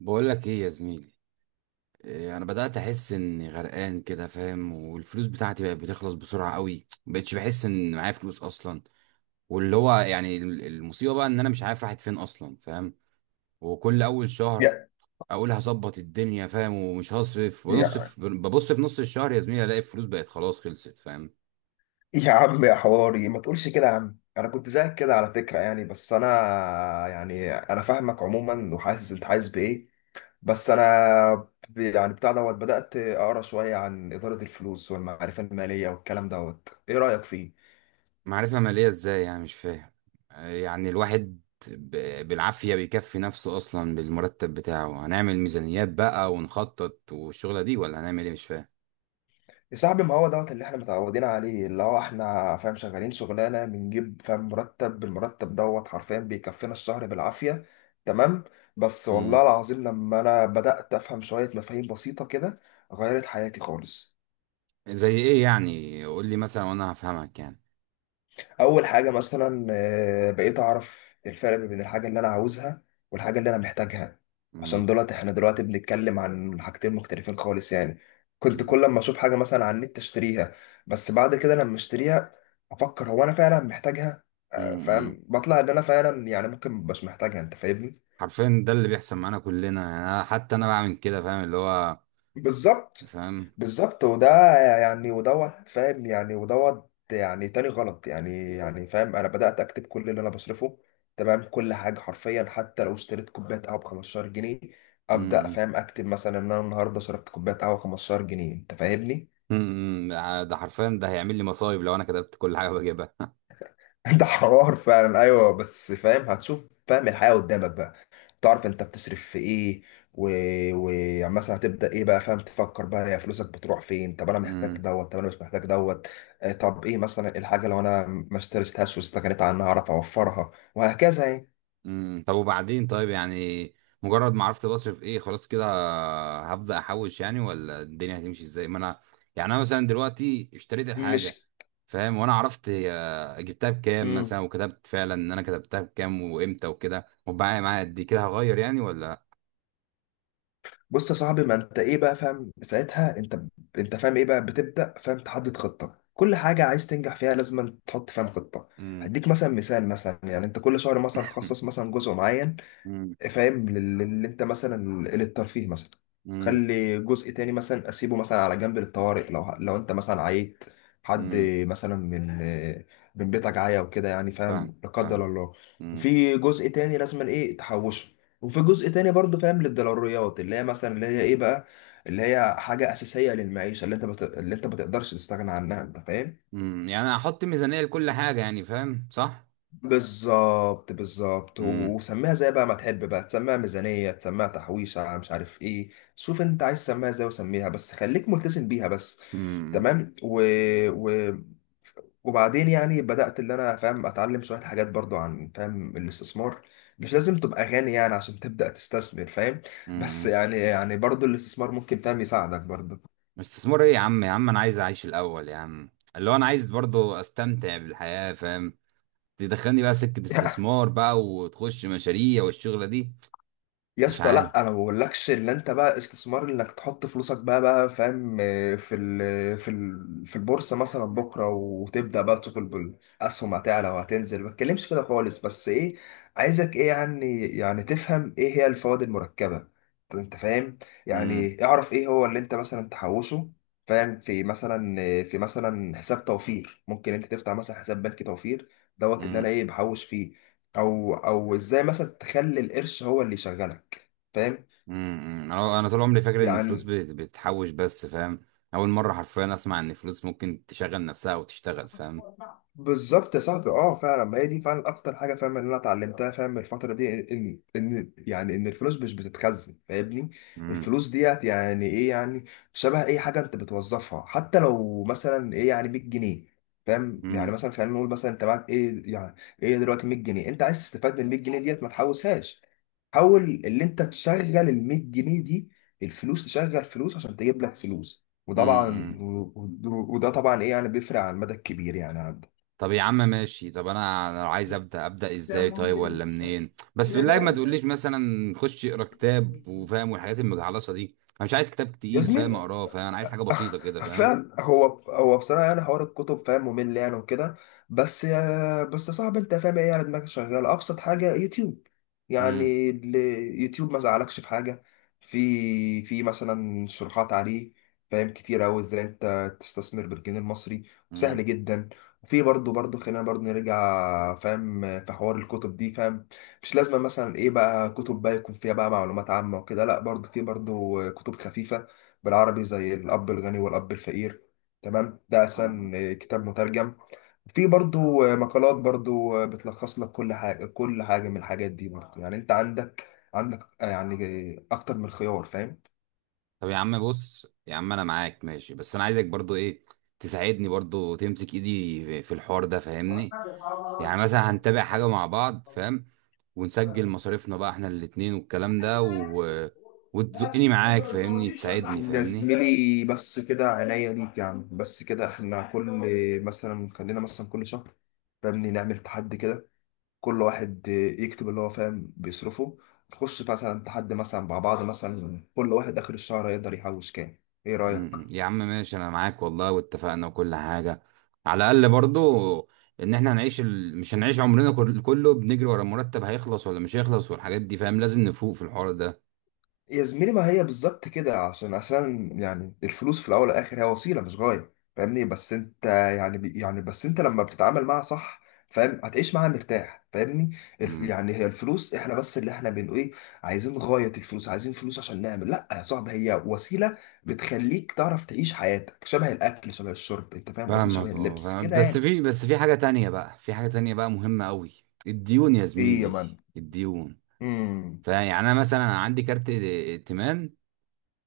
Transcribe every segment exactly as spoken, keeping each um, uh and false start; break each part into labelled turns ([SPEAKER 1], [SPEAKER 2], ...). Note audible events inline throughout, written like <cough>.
[SPEAKER 1] بقول لك ايه يا زميلي. إيه انا بدات احس اني غرقان كده، فاهم؟ والفلوس بتاعتي بقت بتخلص بسرعه قوي. مبقتش بحس ان معايا فلوس اصلا. واللي هو يعني ال- المصيبه بقى ان انا مش عارف راحت فين اصلا، فاهم؟ وكل اول شهر
[SPEAKER 2] يا
[SPEAKER 1] اقول هظبط الدنيا، فاهم، ومش هصرف
[SPEAKER 2] يا
[SPEAKER 1] ونصف. ببص في نص الشهر يا زميلي الاقي الفلوس بقت خلاص، خلصت، فاهم؟
[SPEAKER 2] يا عم يا حواري، ما تقولش كده يا عم. انا كنت زيك كده على فكره يعني، بس انا يعني انا فاهمك عموما، وحاسس انت عايز بايه. بس انا ب- يعني بتاع دوت، بدات اقرا شويه عن اداره الفلوس والمعرفه الماليه والكلام دوت. ايه رايك فيه؟
[SPEAKER 1] معرفة مالية ازاي يعني؟ مش فاهم. آه، يعني الواحد ب- بالعافية بيكفي نفسه أصلا بالمرتب بتاعه. هنعمل ميزانيات بقى ونخطط والشغلة دي؟ ولا هنعمل ايه؟ مش فاهم.
[SPEAKER 2] يا صاحبي، ما هو دوت اللي احنا متعودين عليه، اللي هو احنا فاهم شغالين شغلانه بنجيب فاهم مرتب، بالمرتب دوت حرفيا بيكفينا الشهر بالعافيه. تمام. بس
[SPEAKER 1] مم.
[SPEAKER 2] والله العظيم لما انا بدأت افهم شويه مفاهيم بسيطه كده، غيرت حياتي خالص.
[SPEAKER 1] زي ايه يعني؟ قول لي مثلا وانا هفهمك يعني.
[SPEAKER 2] اول حاجه مثلا آه، بقيت اعرف الفرق ما بين الحاجه اللي انا عاوزها والحاجه اللي انا محتاجها. عشان
[SPEAKER 1] مم.
[SPEAKER 2] دلوقتي احنا دلوقتي بنتكلم عن حاجتين مختلفين خالص يعني. كنت
[SPEAKER 1] مم.
[SPEAKER 2] كل ما اشوف حاجه مثلا على النت اشتريها، بس بعد كده لما اشتريها افكر هو انا فعلا محتاجها، آه،
[SPEAKER 1] مم.
[SPEAKER 2] فاهم، بطلع ان انا فعلا يعني ممكن مش محتاجها، انت فاهمني؟
[SPEAKER 1] حرفيا ده اللي بيحصل معانا كلنا، يعني أنا حتى انا بعمل كده، فاهم اللي هو؟
[SPEAKER 2] بالظبط
[SPEAKER 1] فاهم.
[SPEAKER 2] بالظبط، وده يعني ودوت فاهم، يعني ودوت يعني تاني غلط يعني، يعني فاهم، انا بدأت اكتب كل اللي انا بصرفه. تمام، كل حاجة حرفيا، حتى لو اشتريت كوباية قهوة ب خمسة عشر جنيه، ابدأ
[SPEAKER 1] مم.
[SPEAKER 2] فاهم اكتب مثلا ان انا النهارده صرفت كوباية قهوة خمسة عشر جنيه، انت فاهمني؟
[SPEAKER 1] مم. مم. ده حرفيا ده هيعمل لي مصايب لو انا كتبت كل حاجة بجيبها.
[SPEAKER 2] <laughs> ده حوار فعلا، ايوه بس فاهم هتشوف فاهم الحياة قدامك بقى. تعرف انت بتصرف في ايه. ومثلا و... و- يعني مثلا هتبدا ايه بقى، فاهم تفكر بقى يا فلوسك بتروح فين. طب انا محتاج
[SPEAKER 1] <laughs>
[SPEAKER 2] دوت، طب انا مش محتاج دوت. آه، طب ايه مثلا الحاجه، لو انا ما اشتريتهاش واستغنيت عنها اعرف اوفرها، وهكذا يعني.
[SPEAKER 1] امم طب وبعدين، طيب يعني، مجرد ما عرفت بصرف ايه، خلاص كده هبدأ احوش يعني؟ ولا الدنيا هتمشي ازاي؟ ما انا يعني انا مثلا دلوقتي اشتريت
[SPEAKER 2] مش
[SPEAKER 1] الحاجة، فاهم، وانا عرفت هي جبتها بكام مثلا،
[SPEAKER 2] امم
[SPEAKER 1] وكتبت فعلا ان انا كتبتها بكام وامتى وكده، وبقى معايا قد إيه، كده هغير يعني ولا؟
[SPEAKER 2] بص يا صاحبي، ما انت ايه بقى فاهم ساعتها، انت انت فاهم ايه بقى، بتبدا فاهم تحدد خطه. كل حاجه عايز تنجح فيها لازم تحط فاهم خطه.
[SPEAKER 1] امم.
[SPEAKER 2] هديك مثلا مثال، مثلا يعني انت كل شهر مثلا خصص مثلا جزء معين
[SPEAKER 1] امم.
[SPEAKER 2] فاهم لل- اللي انت مثلا للترفيه مثلا.
[SPEAKER 1] امم.
[SPEAKER 2] خلي جزء تاني مثلا اسيبه مثلا على جنب للطوارئ، لو لو انت مثلا عيت، حد
[SPEAKER 1] امم.
[SPEAKER 2] مثلا من من بيتك عيا وكده يعني
[SPEAKER 1] فاهم.
[SPEAKER 2] فاهم لا قدر
[SPEAKER 1] فاهم.
[SPEAKER 2] الله.
[SPEAKER 1] امم.
[SPEAKER 2] في جزء تاني لازم ايه تحوشه، وفي جزء تاني برضه فاهم للضروريات اللي هي مثلا اللي هي ايه بقى، اللي هي حاجة أساسية للمعيشة، اللي انت بت... اللي انت ما تقدرش تستغنى عنها، انت فاهم.
[SPEAKER 1] امم. يعني هحط ميزانية لكل حاجة يعني، فاهم؟ صح؟
[SPEAKER 2] بالظبط بالظبط،
[SPEAKER 1] امم.
[SPEAKER 2] و- وسميها زي بقى ما تحب بقى، تسميها ميزانية، تسميها تحويشة، مش عارف ايه. شوف انت عايز تسميها ازاي وسميها، بس خليك ملتزم بيها بس. تمام، و... و... وبعدين يعني بدأت اللي انا فاهم اتعلم شوية حاجات برضو عن فاهم الاستثمار. مش لازم تبقى غني يعني عشان تبدأ تستثمر فاهم. بس
[SPEAKER 1] امم.
[SPEAKER 2] يعني يعني برضو الاستثمار ممكن فاهم يساعدك برضو.
[SPEAKER 1] استثمار ايه يا عم؟ يا عم انا عايز اعيش الاول يا عم. اللي هو انا عايز برضو استمتع بالحياة، فاهم؟ تدخلني بقى سكة
[SPEAKER 2] <laughs>
[SPEAKER 1] استثمار بقى، وتخش مشاريع والشغلة دي؟
[SPEAKER 2] يا
[SPEAKER 1] مش
[SPEAKER 2] اسطى،
[SPEAKER 1] عارف.
[SPEAKER 2] لا انا ما بقولكش ان انت بقى استثمار انك تحط فلوسك بقى بقى فاهم آه، في ال في ال في البورصه مثلا بكره، وتبدا بقى تشوف ال- الاسهم هتعلى وهتنزل. ما بتكلمش كده خالص، بس ايه، عايزك ايه يعني يعني تفهم ايه هي الفوائد المركبه. طب انت فاهم
[SPEAKER 1] امم.
[SPEAKER 2] يعني، اعرف ايه هو اللي انت مثلا تحوشه فاهم. في مثلا آه، في مثلا حساب توفير، ممكن انت تفتح مثلا حساب بنكي توفير دوت اللي
[SPEAKER 1] امم.
[SPEAKER 2] انا ايه بحوش فيه. او او ازاي مثلا تخلي القرش هو اللي يشغلك فاهم
[SPEAKER 1] امم انا انا طول عمري فاكر ان الفلوس
[SPEAKER 2] يعني.
[SPEAKER 1] بت- بتحوش بس، فاهم؟ اول مرة حرفيا اسمع ان الفلوس ممكن تشغل نفسها وتشتغل، فاهم؟
[SPEAKER 2] بالظبط يا صاحبي، اه فعلا، ما هي دي فعلا اكتر حاجه فاهم اللي انا اتعلمتها فاهم من الفتره دي، ان ان يعني ان الفلوس مش بتتخزن فاهمني.
[SPEAKER 1] امم.
[SPEAKER 2] الفلوس ديت يعني ايه يعني، شبه اي حاجه انت بتوظفها. حتى لو مثلا ايه يعني ميت جنيه، فاهم يعني مثلا خلينا نقول مثلا انت معاك ايه يعني، ايه دلوقتي ميت جنيه، انت عايز تستفاد من ال ميت جنيه ديت ما تحوشهاش. حاول اللي انت تشغل ال ميت جنيه دي. الفلوس تشغل فلوس عشان تجيب لك فلوس. وطبعا
[SPEAKER 1] امم
[SPEAKER 2] و- و- وده طبعا ايه يعني بيفرق على المدى الكبير يعني عندك.
[SPEAKER 1] طب يا عم ماشي. طب انا انا عايز ابدا ابدا ازاي طيب؟ ولا منين؟ بس بالله ما تقوليش مثلا خش اقرا كتاب وفاهم والحاجات المجعلصه دي. انا مش عايز كتاب
[SPEAKER 2] يا
[SPEAKER 1] تقيل فاهم
[SPEAKER 2] زميلي،
[SPEAKER 1] اقراه، فاهم؟ انا عايز حاجه بسيطه
[SPEAKER 2] <laughs>
[SPEAKER 1] كده، فاهم؟
[SPEAKER 2] فعلا، هو هو بصراحه يعني حوار الكتب فاهم ممل يعني وكده. بس يا بس يا صاحبي، انت فاهم ايه يعني دماغك شغاله. ابسط حاجه يوتيوب
[SPEAKER 1] امم.
[SPEAKER 2] يعني ال- يوتيوب، ما زعلكش في حاجه. في في مثلا شروحات عليه فاهم كتير قوي ازاي انت تستثمر بالجنيه المصري،
[SPEAKER 1] امم.
[SPEAKER 2] وسهل جدا. وفي برضه برضه خلينا برضه نرجع فاهم في حوار الكتب دي فاهم. مش لازم مثلا ايه بقى كتب بقى يكون فيها بقى معلومات عامه وكده، لا برضه في برضه كتب خفيفه بالعربي، زي الأب الغني والأب الفقير. تمام، ده أحسن آه، كتاب مترجم. في برضو آه، مقالات برضو آه، بتلخص لك كل حاجة، كل حاجة من الحاجات دي برضو يعني. أنت عندك عندك آه، يعني آه، أكتر من خيار فاهم.
[SPEAKER 1] طب يا عم، بص يا عم، انا معاك ماشي، بس انا عايزك برضو ايه، تساعدني برضو. تمسك ايدي في في الحوار ده فاهمني؟ يعني مثلا هنتابع حاجه مع بعض، فاهم، ونسجل مصاريفنا بقى احنا الاتنين والكلام ده، و... وتزقني معاك فاهمني، تساعدني
[SPEAKER 2] يا
[SPEAKER 1] فاهمني؟
[SPEAKER 2] زميلي، بس كده عينيا ليك يعني. بس كده احنا كل، مثلا خلينا مثلا كل شهر فاهمني نعمل تحدي كده. كل واحد يكتب اللي هو فاهم بيصرفه. نخش مثلا تحدي مثلا مع بعض، مثلا كل واحد آخر الشهر هيقدر يحوش كام، ايه
[SPEAKER 1] م-
[SPEAKER 2] رأيك؟
[SPEAKER 1] م. يا عم ماشي، انا معاك والله، واتفقنا وكل حاجه. على الاقل برضو ان احنا هنعيش ال... مش هنعيش عمرنا كل- كله بنجري ورا المرتب هيخلص ولا مش هيخلص والحاجات دي، فاهم، لازم نفوق في الحوار ده.
[SPEAKER 2] يا زميلي، ما هي بالظبط كده. عشان عشان يعني الفلوس في الاول والاخر هي وسيله، مش غايه، فاهمني. بس انت يعني بي- يعني بس انت لما بتتعامل معاها صح فاهم هتعيش معاها مرتاح فاهمني. الف-
[SPEAKER 1] امم.
[SPEAKER 2] يعني هي الفلوس، احنا بس اللي احنا بنقول ايه، عايزين غايه الفلوس. عايزين فلوس عشان نعمل، لا يا صاحبي، هي وسيله بتخليك تعرف تعيش حياتك، شبه الاكل شبه الشرب، انت فاهم قصدي، شبه
[SPEAKER 1] فاهمك، اه،
[SPEAKER 2] اللبس
[SPEAKER 1] فاهم.
[SPEAKER 2] كده
[SPEAKER 1] بس
[SPEAKER 2] يعني.
[SPEAKER 1] في بس في حاجه تانية بقى، في حاجه تانية بقى مهمه قوي. الديون يا
[SPEAKER 2] ايه يا
[SPEAKER 1] زميلي.
[SPEAKER 2] مان؟
[SPEAKER 1] الديون.
[SPEAKER 2] امم.
[SPEAKER 1] فيعني انا مثلا عندي كارت ائتمان،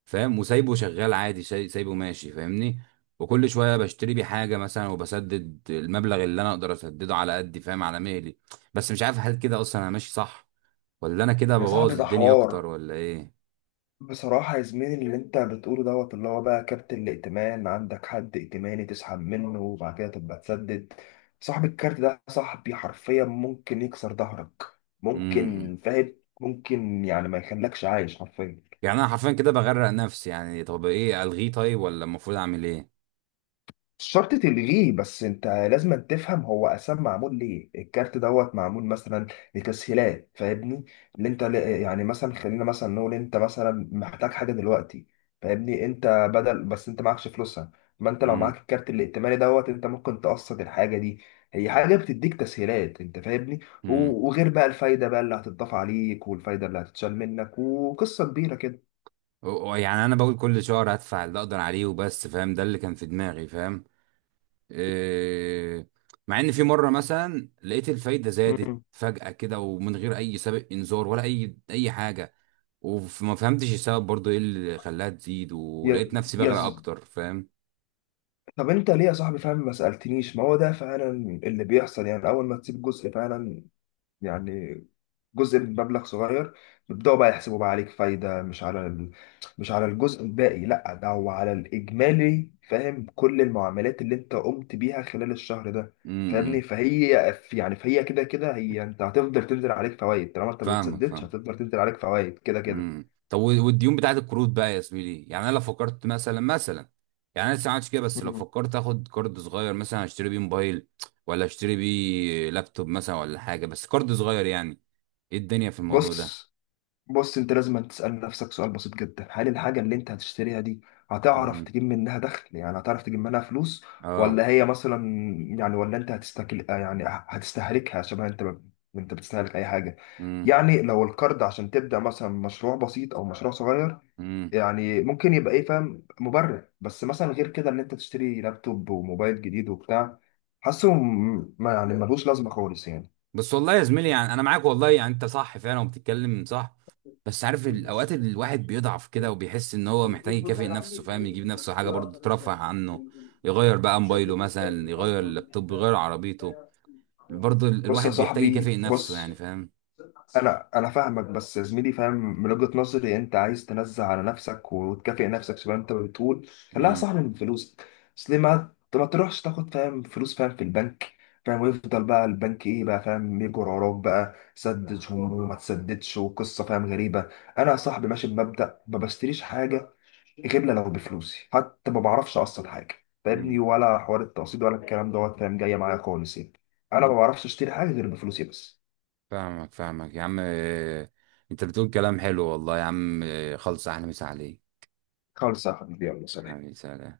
[SPEAKER 1] فاهم، وسايبه شغال عادي، ساي- سايبه ماشي فاهمني. وكل شويه بشتري بيه حاجه مثلا، وبسدد المبلغ اللي انا اقدر اسدده على قدي، فاهم، على مهلي. بس مش عارف هل كده اصلا انا ماشي صح، ولا انا كده
[SPEAKER 2] يا صاحبي،
[SPEAKER 1] ببوظ
[SPEAKER 2] ده
[SPEAKER 1] الدنيا
[SPEAKER 2] حوار.
[SPEAKER 1] اكتر، ولا ايه؟
[SPEAKER 2] بصراحة يا زميلي، اللي انت بتقوله دوت، اللي هو بقى كارت الائتمان، عندك حد ائتماني تسحب منه، وبعد كده تبقى تسدد. صاحب الكارت ده صاحبي حرفيا ممكن يكسر ظهرك.
[SPEAKER 1] امم. إمم.
[SPEAKER 2] ممكن فاهم، ممكن يعني ما يخلكش عايش حرفيا.
[SPEAKER 1] يعني انا حرفيا كده بغرق نفسي يعني. طب ايه؟ الغيه طيب؟ ولا المفروض اعمل ايه؟
[SPEAKER 2] مش شرط تلغيه، بس انت لازم تفهم هو اساسا معمول ليه. الكارت دوت معمول مثلا لتسهيلات فاهمني. اللي انت ل- يعني مثلا خلينا مثلا نقول انت مثلا محتاج حاجه دلوقتي فاهمني. انت بدل بس انت معكش فلوسها، ما انت لو
[SPEAKER 1] امم.
[SPEAKER 2] معاك الكارت الائتماني دوت انت ممكن تقسط الحاجه دي. هي حاجه بتديك تسهيلات، انت فاهمني.
[SPEAKER 1] امم.
[SPEAKER 2] و- وغير بقى الفايده بقى اللي هتضاف عليك والفايده اللي هتتشال منك، وقصه كبيره كده.
[SPEAKER 1] يعني انا بقول كل شهر هدفع اللي اقدر عليه وبس، فاهم، ده اللي كان في دماغي، فاهم؟ إيه، مع ان في مره مثلا لقيت الفايده زادت
[SPEAKER 2] مم.
[SPEAKER 1] فجاه كده، ومن غير اي سابق انذار ولا اي اي حاجه. وما فهمتش السبب برضو ايه اللي خلاها تزيد،
[SPEAKER 2] يا،
[SPEAKER 1] ولقيت نفسي بغرق اكتر، فاهم؟
[SPEAKER 2] طب انت ليه يا صاحبي فاهم ما سألتنيش؟ ما هو ده فعلا اللي بيحصل يعني. اول ما تسيب جزء فعلا يعني، جزء من مبلغ صغير، بيبدأوا بقى يحسبوا بقى عليك فايدة، مش على ال... مش على الجزء الباقي، لا ده هو على الإجمالي فاهم، كل المعاملات اللي انت قمت بيها خلال الشهر ده فاهمني.
[SPEAKER 1] امم
[SPEAKER 2] فهي يعني فهي كده كده، هي انت هتفضل تنزل عليك فوائد، طالما انت ما
[SPEAKER 1] فاهمك،
[SPEAKER 2] بتسددش
[SPEAKER 1] فاهم.
[SPEAKER 2] هتفضل تنزل عليك فوائد كده كده.
[SPEAKER 1] امم طب و- والديون بتاعت القروض بقى يا زميلي. يعني انا لو فكرت مثلا مثلا، يعني انا لسه ما عملتش كده، بس لو
[SPEAKER 2] مم.
[SPEAKER 1] فكرت اخد كارد صغير مثلا اشتري بيه موبايل، ولا اشتري بيه لابتوب مثلا، ولا حاجه، بس كارد صغير يعني. ايه الدنيا في الموضوع ده؟
[SPEAKER 2] بص بص، انت لازم تسأل نفسك سؤال بسيط جدا: هل الحاجة اللي انت هتشتريها دي هتعرف
[SPEAKER 1] امم.
[SPEAKER 2] تجيب منها دخل، يعني هتعرف تجيب منها فلوس،
[SPEAKER 1] اه.
[SPEAKER 2] ولا هي مثلا يعني، ولا انت هتستكل آه يعني هتستهلكها شبه انت ما، انت بتستهلك اي حاجة
[SPEAKER 1] امم.
[SPEAKER 2] يعني. لو القرض عشان تبدأ مثلا مشروع بسيط او مشروع صغير
[SPEAKER 1] امم.
[SPEAKER 2] يعني، ممكن يبقى ايه فاهم مبرر. بس مثلا غير كده ان انت تشتري لابتوب وموبايل جديد وبتاع، حاسه م- ما يعني ملوش لازمة خالص يعني.
[SPEAKER 1] بس والله يا زميلي، يعني انا معاك والله، يعني انت صح فعلا وبتتكلم صح. بس عارف الاوقات اللي الواحد بيضعف كده، وبيحس ان هو محتاج يكافئ نفسه، فاهم، يجيب نفسه حاجه برضه ترفه عنه. يغير بقى موبايله مثلا، يغير اللابتوب، يغير عربيته. برضه ال-
[SPEAKER 2] بص يا
[SPEAKER 1] الواحد بيحتاج
[SPEAKER 2] صاحبي
[SPEAKER 1] يكافئ نفسه
[SPEAKER 2] بص،
[SPEAKER 1] يعني، فاهم؟
[SPEAKER 2] انا انا فاهمك. بس يا زميلي فاهم، من وجهة نظري انت عايز تنزع على نفسك وتكافئ نفسك زي ما انت بتقول، خليها
[SPEAKER 1] امم.
[SPEAKER 2] صح من فلوسك. بس ليه ما ما تروحش تاخد فاهم فلوس فاهم في البنك فاهم، ويفضل بقى البنك ايه بقى فاهم يجر وراك بقى، سدد وما تسددش، وقصه فاهم غريبه. انا يا صاحبي ماشي بمبدأ: ما بشتريش حاجه غير لو بفلوسي. حتى ما بعرفش اقسط حاجه فاهمني،
[SPEAKER 1] امم.
[SPEAKER 2] ولا حوار التقسيط ولا الكلام دوت فاهم جايه معايا خالص يعني. انا ما بعرفش اشتري حاجه غير بفلوسي بس.
[SPEAKER 1] فاهمك، فاهمك يا عم، إيه، انت بتقول كلام حلو والله يا عم، إيه، خلص احلى، مسا عليك.
[SPEAKER 2] خالص يا حبيبي، يلا سلام.
[SPEAKER 1] حبيبي، سلام.